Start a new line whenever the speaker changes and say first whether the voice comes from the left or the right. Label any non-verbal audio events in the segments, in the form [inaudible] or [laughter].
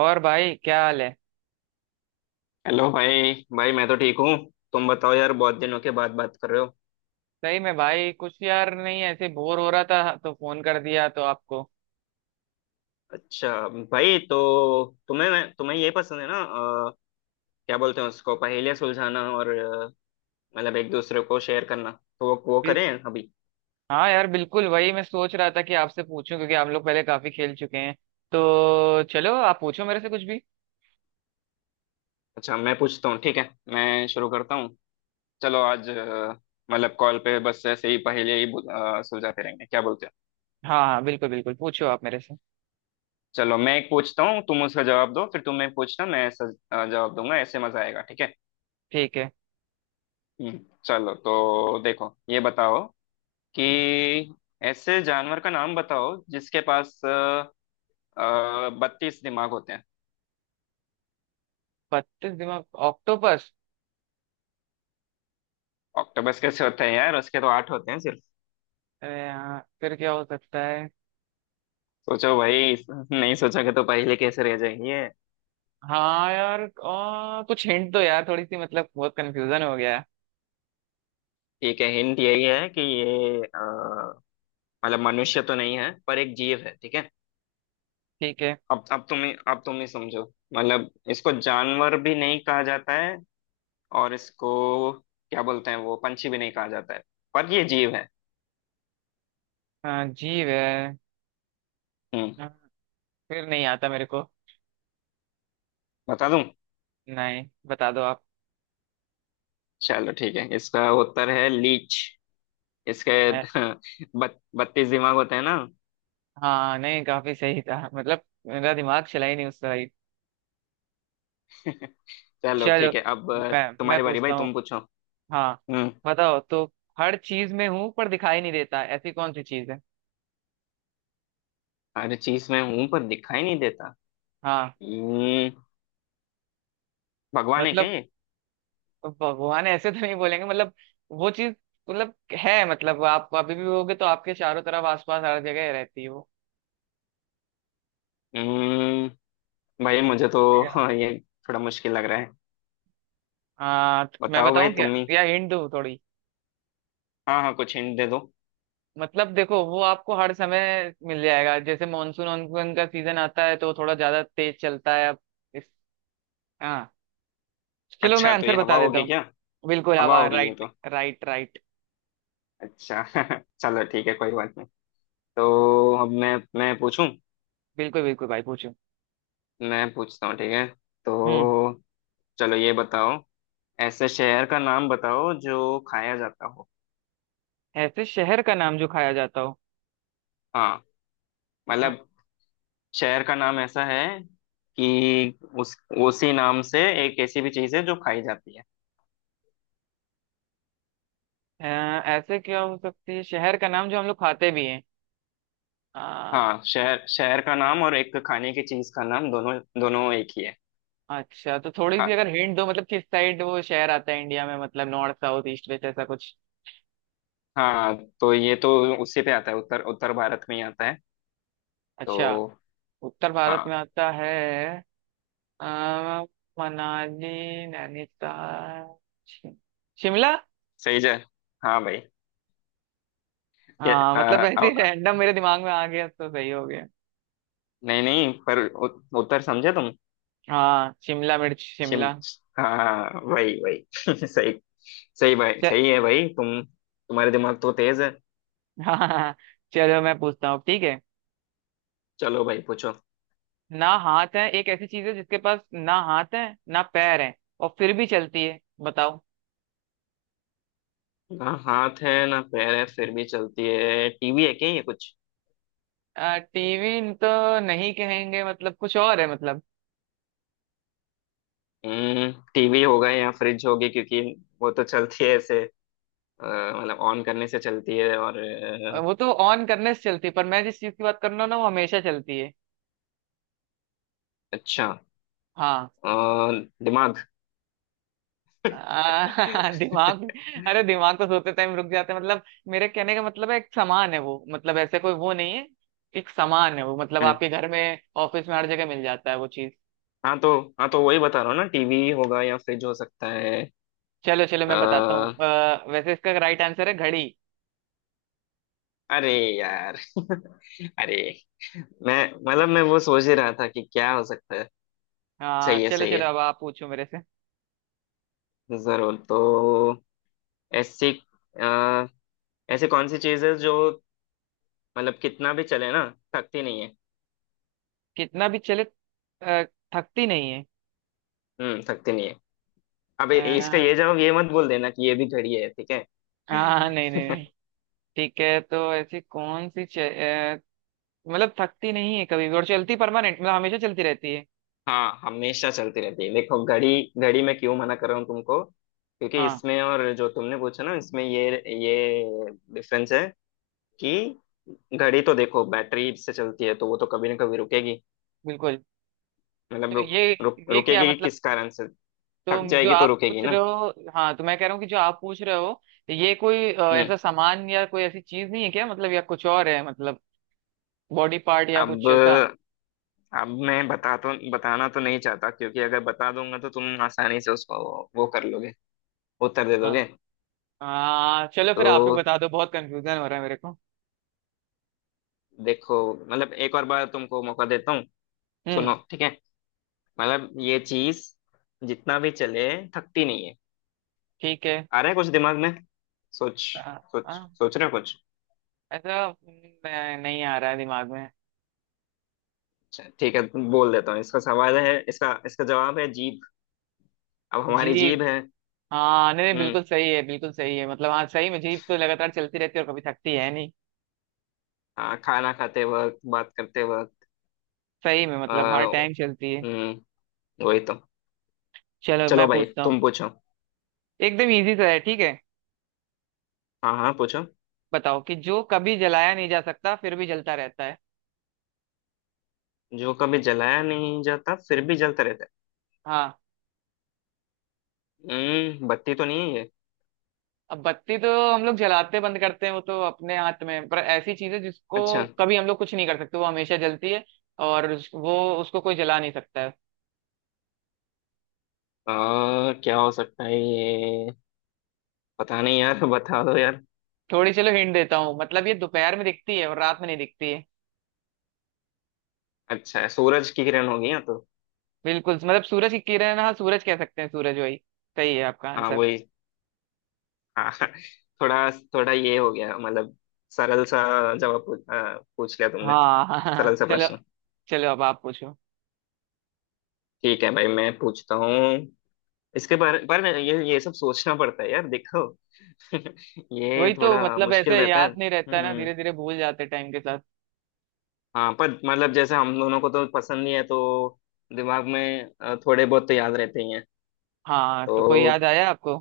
right: और भाई क्या हाल है।
left: हेलो भाई भाई, मैं तो ठीक हूँ। तुम बताओ यार, बहुत दिनों के बाद बात कर रहे हो।
right: सही में भाई, कुछ यार नहीं, ऐसे बोर हो रहा था तो फोन कर दिया तो आपको।
left: अच्छा भाई, तो तुम्हें ये पसंद है ना क्या बोलते हैं उसको, पहेलियाँ सुलझाना, और मतलब एक दूसरे को शेयर करना, तो वो
right: बिल-
left: करें अभी।
right: हाँ यार, बिल्कुल वही मैं सोच रहा था कि आपसे पूछूं, क्योंकि हम लोग पहले काफी खेल चुके हैं। तो चलो, आप पूछो मेरे से कुछ भी।
left: अच्छा मैं पूछता हूँ, ठीक है, मैं शुरू करता हूँ। चलो आज मतलब कॉल पे बस ऐसे ही पहेलियाँ ही सुलझाते रहेंगे, क्या बोलते हैं।
right: हाँ हाँ, बिल्कुल बिल्कुल, पूछो आप मेरे से।
left: चलो मैं एक पूछता हूँ, तुम उसका जवाब दो, फिर तुम एक पूछना, मैं ऐसा जवाब दूंगा, ऐसे मजा आएगा, ठीक है।
right: ठीक है।
left: हम्म, चलो, तो देखो, ये बताओ कि ऐसे जानवर का नाम बताओ जिसके पास 32 दिमाग होते हैं।
right: 32 दिमाग? ऑक्टोपस।
left: ऑक्टोपस कैसे होते हैं यार, उसके तो आठ होते हैं सिर्फ।
right: अरे यार, फिर क्या हो सकता है।
left: सोचो भाई, नहीं सोचोगे तो पहले कैसे रह जाएंगे।
right: हाँ यार, कुछ हिंट दो यार थोड़ी सी, मतलब बहुत कंफ्यूजन हो गया है।
left: ठीक है, हिंट यही है कि ये मतलब मनुष्य तो नहीं है, पर एक जीव है, ठीक है।
right: ठीक है।
left: अब तुम ही समझो। मतलब इसको जानवर भी नहीं कहा जाता है, और इसको क्या बोलते हैं, वो पंछी भी नहीं कहा जाता है, पर ये जीव है।
right: जीव है।
left: हम्म
right: आ, फिर नहीं आता मेरे को।
left: बता दूं?
right: नहीं, बता दो आप।
left: चलो ठीक है, इसका उत्तर है लीच। इसके
right: है-
left: [laughs] 32 दिमाग होते हैं ना।
right: हाँ नहीं, काफी सही था। मतलब मेरा दिमाग चला ही नहीं उस तरह ही।
left: [laughs] चलो
right: चलो
left: ठीक है अब।
right: मैं मैं
left: तुम्हारी बारी भाई,
right: पूछता हूँ।
left: तुम पूछो।
right: हाँ।
left: हम्म।
right: बताओ तो, हर चीज में हूँ पर दिखाई नहीं देता, ऐसी कौन सी चीज है?
left: हर चीज में हूं, पर दिखाई नहीं देता।
right: हाँ।
left: हम्म भगवान है क्या
right: मतलब,
left: ये?
right: भगवान ऐसे तो नहीं बोलेंगे। मतलब वो चीज, मतलब है, मतलब आप अभी भी होगे तो आपके चारों तरफ आसपास हर जगह रहती है वो।
left: हम्म भाई मुझे तो [laughs]
right: Yeah.
left: हाँ, ये थोड़ा मुश्किल लग रहा है।
right: हाँ तो मैं
left: बताओ भाई
right: बताऊँ क्या?
left: तुम ही।
right: या हिंट दूँ थोड़ी?
left: हाँ, हाँ, कुछ हिंट दे दो।
right: मतलब देखो, वो आपको हर समय मिल जाएगा, जैसे मानसून वानसून का सीजन आता है तो थोड़ा ज्यादा तेज चलता है। अब हाँ, चलो मैं
left: अच्छा तो ये
right: आंसर
left: हवा
right: बता देता
left: होगी
right: हूँ।
left: क्या?
right: बिल्कुल
left: हवा
right: हवा।
left: होगी ये
right: राइट
left: तो।
right: Right right.
left: अच्छा। [laughs] चलो ठीक है, कोई बात नहीं। तो अब मैं पूछूं?
right: बिल्कुल बिल्कुल भाई, पूछो।
left: मैं पूछता हूँ, ठीक है
right: हम्म।
left: तो। चलो ये बताओ। ऐसे शहर का नाम बताओ जो खाया जाता हो।
right: ऐसे शहर का नाम जो खाया जाता हो?
left: हाँ
right: हाँ,
left: मतलब शहर का नाम ऐसा है कि उस उसी नाम से एक ऐसी भी चीज है जो खाई जाती है।
right: अ, ऐसे क्या हो सकती है, शहर का नाम जो हम लोग खाते भी हैं? आ,
left: हाँ, शहर शहर का नाम और एक खाने की चीज का नाम, दोनों दोनों एक ही है।
right: अच्छा, तो थोड़ी सी
left: हाँ,
right: अगर हिंट दो, मतलब किस साइड वो शहर आता है इंडिया में, मतलब नॉर्थ साउथ ईस्ट वेस्ट ऐसा कुछ।
left: हाँ, तो ये तो उसी पे आता है, उत्तर उत्तर भारत में ही आता है
right: अच्छा,
left: तो।
right: उत्तर भारत में
left: हाँ,
right: आता है। आ, मनाली, नैनीताल, शि- शिमला।
left: सही जय, हाँ भाई। के-
right: हाँ,
left: आ,
right: मतलब ऐसे
left: आ,
right: रैंडम मेरे दिमाग में आ गया तो सही हो गया।
left: नहीं, नहीं, पर उत्तर समझे तुम।
right: हाँ, शिमला मिर्च,
left: शिम
right: शिमला।
left: हाँ वही वही, [laughs] सही। सही भाई,
right: च-
left: सही है भाई, तुम्हारे दिमाग तो तेज है।
right: हाँ हाँ हाँ, चलो मैं पूछता हूँ ठीक है।
left: चलो भाई पूछो।
right: ना हाथ है, एक ऐसी चीज है जिसके पास ना हाथ है, ना पैर है, और फिर भी चलती है। बताओ।
left: ना हाथ है, ना पैर है, फिर भी चलती है, टीवी है क्या ये कुछ?
right: टीवी तो नहीं कहेंगे, मतलब कुछ और है मतलब।
left: टीवी होगा या फ्रिज होगी, क्योंकि वो तो चलती है ऐसे मतलब ऑन करने से चलती है, और
right: वो तो ऑन करने से चलती है, पर मैं जिस चीज की बात कर रहा हूँ ना, वो हमेशा चलती है।
left: अच्छा।
right: हाँ।
left: अ, दिमाग।
right: [laughs] दिमाग?
left: [laughs]
right: अरे दिमाग तो सोते टाइम रुक जाते हैं मतलब। मेरे कहने का मतलब है, एक सामान है वो, मतलब ऐसे कोई वो नहीं है। एक सामान है वो, मतलब
left: हम्म।
right: आपके घर में, ऑफिस में, हर जगह मिल जाता है वो चीज।
left: हाँ तो वही बता रहा हूँ ना, टीवी होगा या फ्रिज हो सकता है।
right: चलो चलो मैं बताता हूँ।
left: अ,
right: वैसे इसका राइट आंसर है घड़ी।
left: अरे यार, [laughs] अरे मैं, मतलब मैं वो सोच ही रहा था कि क्या हो सकता है।
right: हाँ,
left: सही है,
right: चलो
left: सही
right: चलो,
left: है।
right: अब आप पूछो मेरे से।
left: जरूर तो। ऐसी आ, ऐसी कौन सी चीज है जो मतलब कितना भी चले ना, थकती नहीं है?
right: कितना भी चले, थकती नहीं है।
left: थकती नहीं है। अब इसका
right: हाँ।
left: ये जवाब ये मत बोल देना कि ये भी घड़ी है, ठीक है।
right: हाँ, नहीं नहीं
left: [laughs]
right: नहीं। ठीक है, तो ऐसी कौन सी मतलब थकती नहीं है कभी भी, और चलती परमानेंट, मतलब हमेशा चलती रहती है।
left: हाँ हमेशा चलती रहती है, देखो घड़ी। घड़ी मैं क्यों मना कर रहा हूँ तुमको? क्योंकि
right: हाँ,
left: इसमें और जो तुमने पूछा ना इसमें ये डिफरेंस है, कि घड़ी तो देखो बैटरी से चलती है, तो वो तो कभी ना कभी रुकेगी।
right: बिल्कुल।
left: मतलब
right: तो
left: रुक
right: ये
left: रुक
right: ये क्या
left: रुकेगी
right: मतलब?
left: किस कारण से? थक
right: तो जो
left: जाएगी तो
right: आप
left: रुकेगी
right: पूछ रहे
left: ना।
right: हो, हाँ, तो मैं कह रहा हूँ कि जो आप पूछ रहे हो, ये कोई
left: हम्म
right: ऐसा सामान या कोई ऐसी चीज नहीं है क्या मतलब? या कुछ और है मतलब, बॉडी पार्ट या
left: अब
right: कुछ ऐसा?
left: अब मैं बताना तो नहीं चाहता, क्योंकि अगर बता दूंगा तो तुम आसानी से उसको वो कर लोगे, उत्तर दे
right: हाँ।
left: दोगे।
right: चलो फिर आप ही
left: तो
right: बता दो, बहुत कंफ्यूजन हो रहा है मेरे को।
left: देखो मतलब एक और बार तुमको मौका देता हूँ। सुनो
right: हम्म।
left: ठीक है, मतलब ये चीज जितना भी चले, थकती नहीं है।
right: ठीक है।
left: आ रहा है कुछ दिमाग में? सोच।
right: आ,
left: सोच।
right: आ,
left: सोच रहे हो कुछ?
right: ऐसा नहीं आ रहा है दिमाग में।
left: अच्छा, ठीक है, बोल देता हूँ, इसका जवाब है जीभ। अब हमारी जीभ
right: जीप?
left: है।
right: हाँ नहीं नहीं,
left: हम्म
right: बिल्कुल सही है, बिल्कुल सही है। मतलब हाँ, सही में जीप तो लगातार चलती रहती है और कभी थकती है नहीं।
left: हाँ, खाना खाते वक्त, बात करते वक्त,
right: सही में, मतलब हर
left: अ,
right: टाइम चलती है।
left: हम्म वही तो।
right: चलो
left: चलो
right: मैं
left: भाई
right: पूछता हूँ,
left: तुम पूछो।
right: एकदम इजी सा है ठीक है।
left: हाँ, हाँ, पूछो।
right: बताओ कि जो कभी जलाया नहीं जा सकता, फिर भी जलता रहता है।
left: जो कभी जलाया नहीं जाता, फिर भी जलता रहता
right: हाँ।
left: है। बत्ती तो नहीं है ये?
right: अब बत्ती तो हम लोग जलाते बंद करते हैं, वो तो अपने हाथ में है। पर ऐसी चीज है जिसको
left: अच्छा।
right: कभी हम लोग कुछ नहीं कर सकते, वो हमेशा जलती है। और वो, उसको कोई जला नहीं सकता है।
left: क्या हो सकता है ये? पता नहीं यार, [laughs] बता दो यार।
right: थोड़ी चलो हिंट देता हूँ, मतलब ये दोपहर में दिखती है और रात में नहीं दिखती है।
left: अच्छा, सूरज की किरण होगी ना तो?
right: बिल्कुल, मतलब सूरज की किरण, हाँ सूरज कह सकते हैं, सूरज, वही सही है आपका
left: हाँ
right: आंसर।
left: वही, हाँ। [laughs] थोड़ा थोड़ा ये हो गया मतलब, सरल सा जवाब पूछ लिया तुमने।
right: हाँ [laughs] हाँ हाँ,
left: सरल सा
right: चलो।
left: प्रश्न।
right: चलो अब आप पूछो।
left: ठीक है भाई, मैं पूछता हूँ। इसके बारे पर ये सब सोचना पड़ता है यार देखो। [laughs] ये
right: वही तो,
left: थोड़ा
right: मतलब
left: मुश्किल
right: ऐसे
left: रहता है
right: याद नहीं रहता है ना,
left: हम्म।
right: धीरे धीरे भूल जाते टाइम के साथ।
left: हाँ, पर मतलब जैसे हम दोनों को तो पसंद नहीं है, तो दिमाग में थोड़े बहुत तो याद रहते ही हैं
right: हाँ,
left: तो।
right: तो कोई याद आया आपको?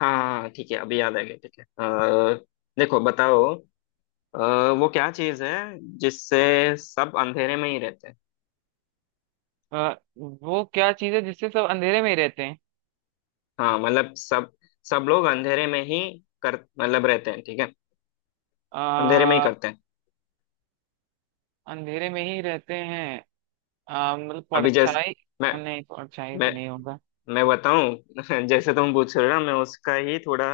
left: हाँ, हाँ, ठीक है, अभी याद आ गया ठीक है, देखो बताओ, अ, वो क्या चीज़ है जिससे सब अंधेरे में ही रहते हैं?
right: वो क्या चीज है जिससे सब अंधेरे में ही रहते
left: हाँ मतलब सब सब लोग अंधेरे में ही कर मतलब रहते हैं, ठीक है। अंधेरे में ही
right: हैं?
left: करते हैं।
right: अंधेरे में ही रहते हैं, मतलब
left: अभी जैसे
right: परछाई?
left: मैं
right: नहीं, परछाई तो
left: मैं
right: नहीं होगा।
left: मैं बताऊं, [laughs] जैसे तुम पूछ रहे हो ना, मैं उसका ही थोड़ा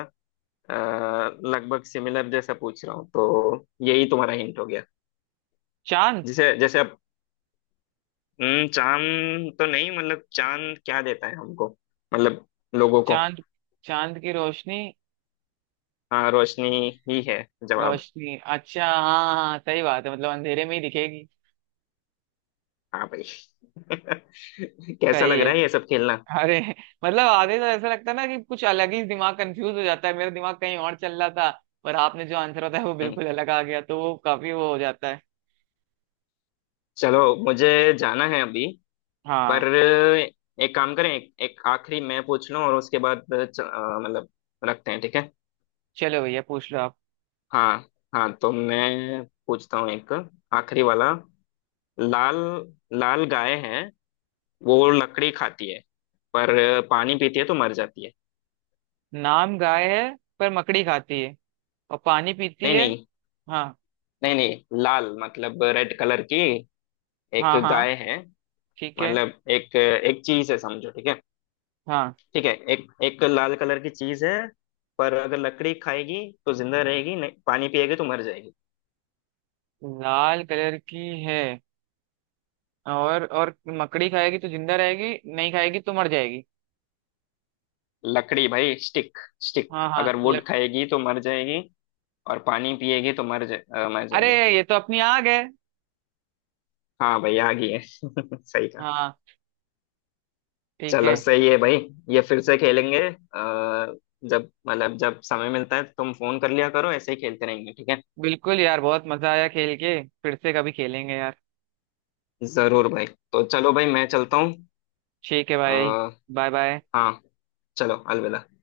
left: लगभग सिमिलर जैसा पूछ रहा हूँ, तो यही तुम्हारा हिंट हो गया।
right: चांद?
left: जैसे जैसे अब। चांद तो नहीं, मतलब चांद क्या देता है हमको, मतलब लोगों को?
right: चांद, चांद की रोशनी?
left: हाँ, रोशनी ही है जवाब।
right: रोशनी? अच्छा हाँ हाँ हाँ, सही बात है, मतलब अंधेरे में ही दिखेगी।
left: हाँ भाई। [laughs] कैसा
right: सही
left: लग रहा
right: है।
left: है ये सब खेलना?
right: अरे, मतलब आधे तो ऐसा लगता है ना कि कुछ अलग ही, दिमाग कंफ्यूज हो जाता है, मेरा दिमाग कहीं और चल रहा था। पर आपने जो आंसर होता है वो
left: हम्म,
right: बिल्कुल अलग आ गया, तो वो काफी वो हो जाता है।
left: चलो मुझे जाना है अभी। पर
right: हाँ,
left: एक काम करें, एक आखिरी मैं पूछ लूं, और उसके बाद मतलब रखते हैं, ठीक है।
right: चलो भैया पूछ लो आप।
left: हाँ, हाँ, तो मैं पूछता हूँ एक आखिरी वाला। लाल लाल गाय है, वो लकड़ी खाती है, पर पानी पीती है तो मर जाती है।
right: नाम गाय है, पर मकड़ी खाती है और पानी पीती
left: नहीं,
right: है?
left: नहीं,
right: हाँ
left: नहीं, नहीं, लाल मतलब रेड कलर की एक
right: हाँ। हाँ
left: गाय है।
right: ठीक है।
left: मतलब एक एक चीज है समझो, ठीक है।
right: हाँ,
left: ठीक है, एक एक लाल कलर की चीज है। पर अगर लकड़ी खाएगी तो जिंदा रहेगी नहीं, पानी पिएगी तो मर जाएगी।
right: लाल कलर की है, और मकड़ी खाएगी तो जिंदा रहेगी, नहीं खाएगी तो मर जाएगी?
left: लकड़ी भाई स्टिक। स्टिक
right: हाँ हाँ
left: अगर
right: लग,
left: वुड खाएगी तो मर जाएगी। और पानी पिएगी तो मर
right: अरे
left: जाएगी।
right: ये तो अपनी आग है।
left: हाँ भाई, आ गई है। [laughs] सही कहा।
right: हाँ। ठीक
left: चलो
right: है।
left: सही है भाई। ये फिर से खेलेंगे, जब मतलब जब समय मिलता है तुम फोन कर लिया करो, ऐसे ही खेलते रहेंगे, ठीक है।
right: बिल्कुल यार, बहुत मजा आया खेल के, फिर से कभी खेलेंगे यार।
left: जरूर भाई। तो चलो भाई, मैं चलता हूँ।
right: ठीक है
left: अ,
right: भाई। Bye bye.
left: हाँ, चलो अलविदा।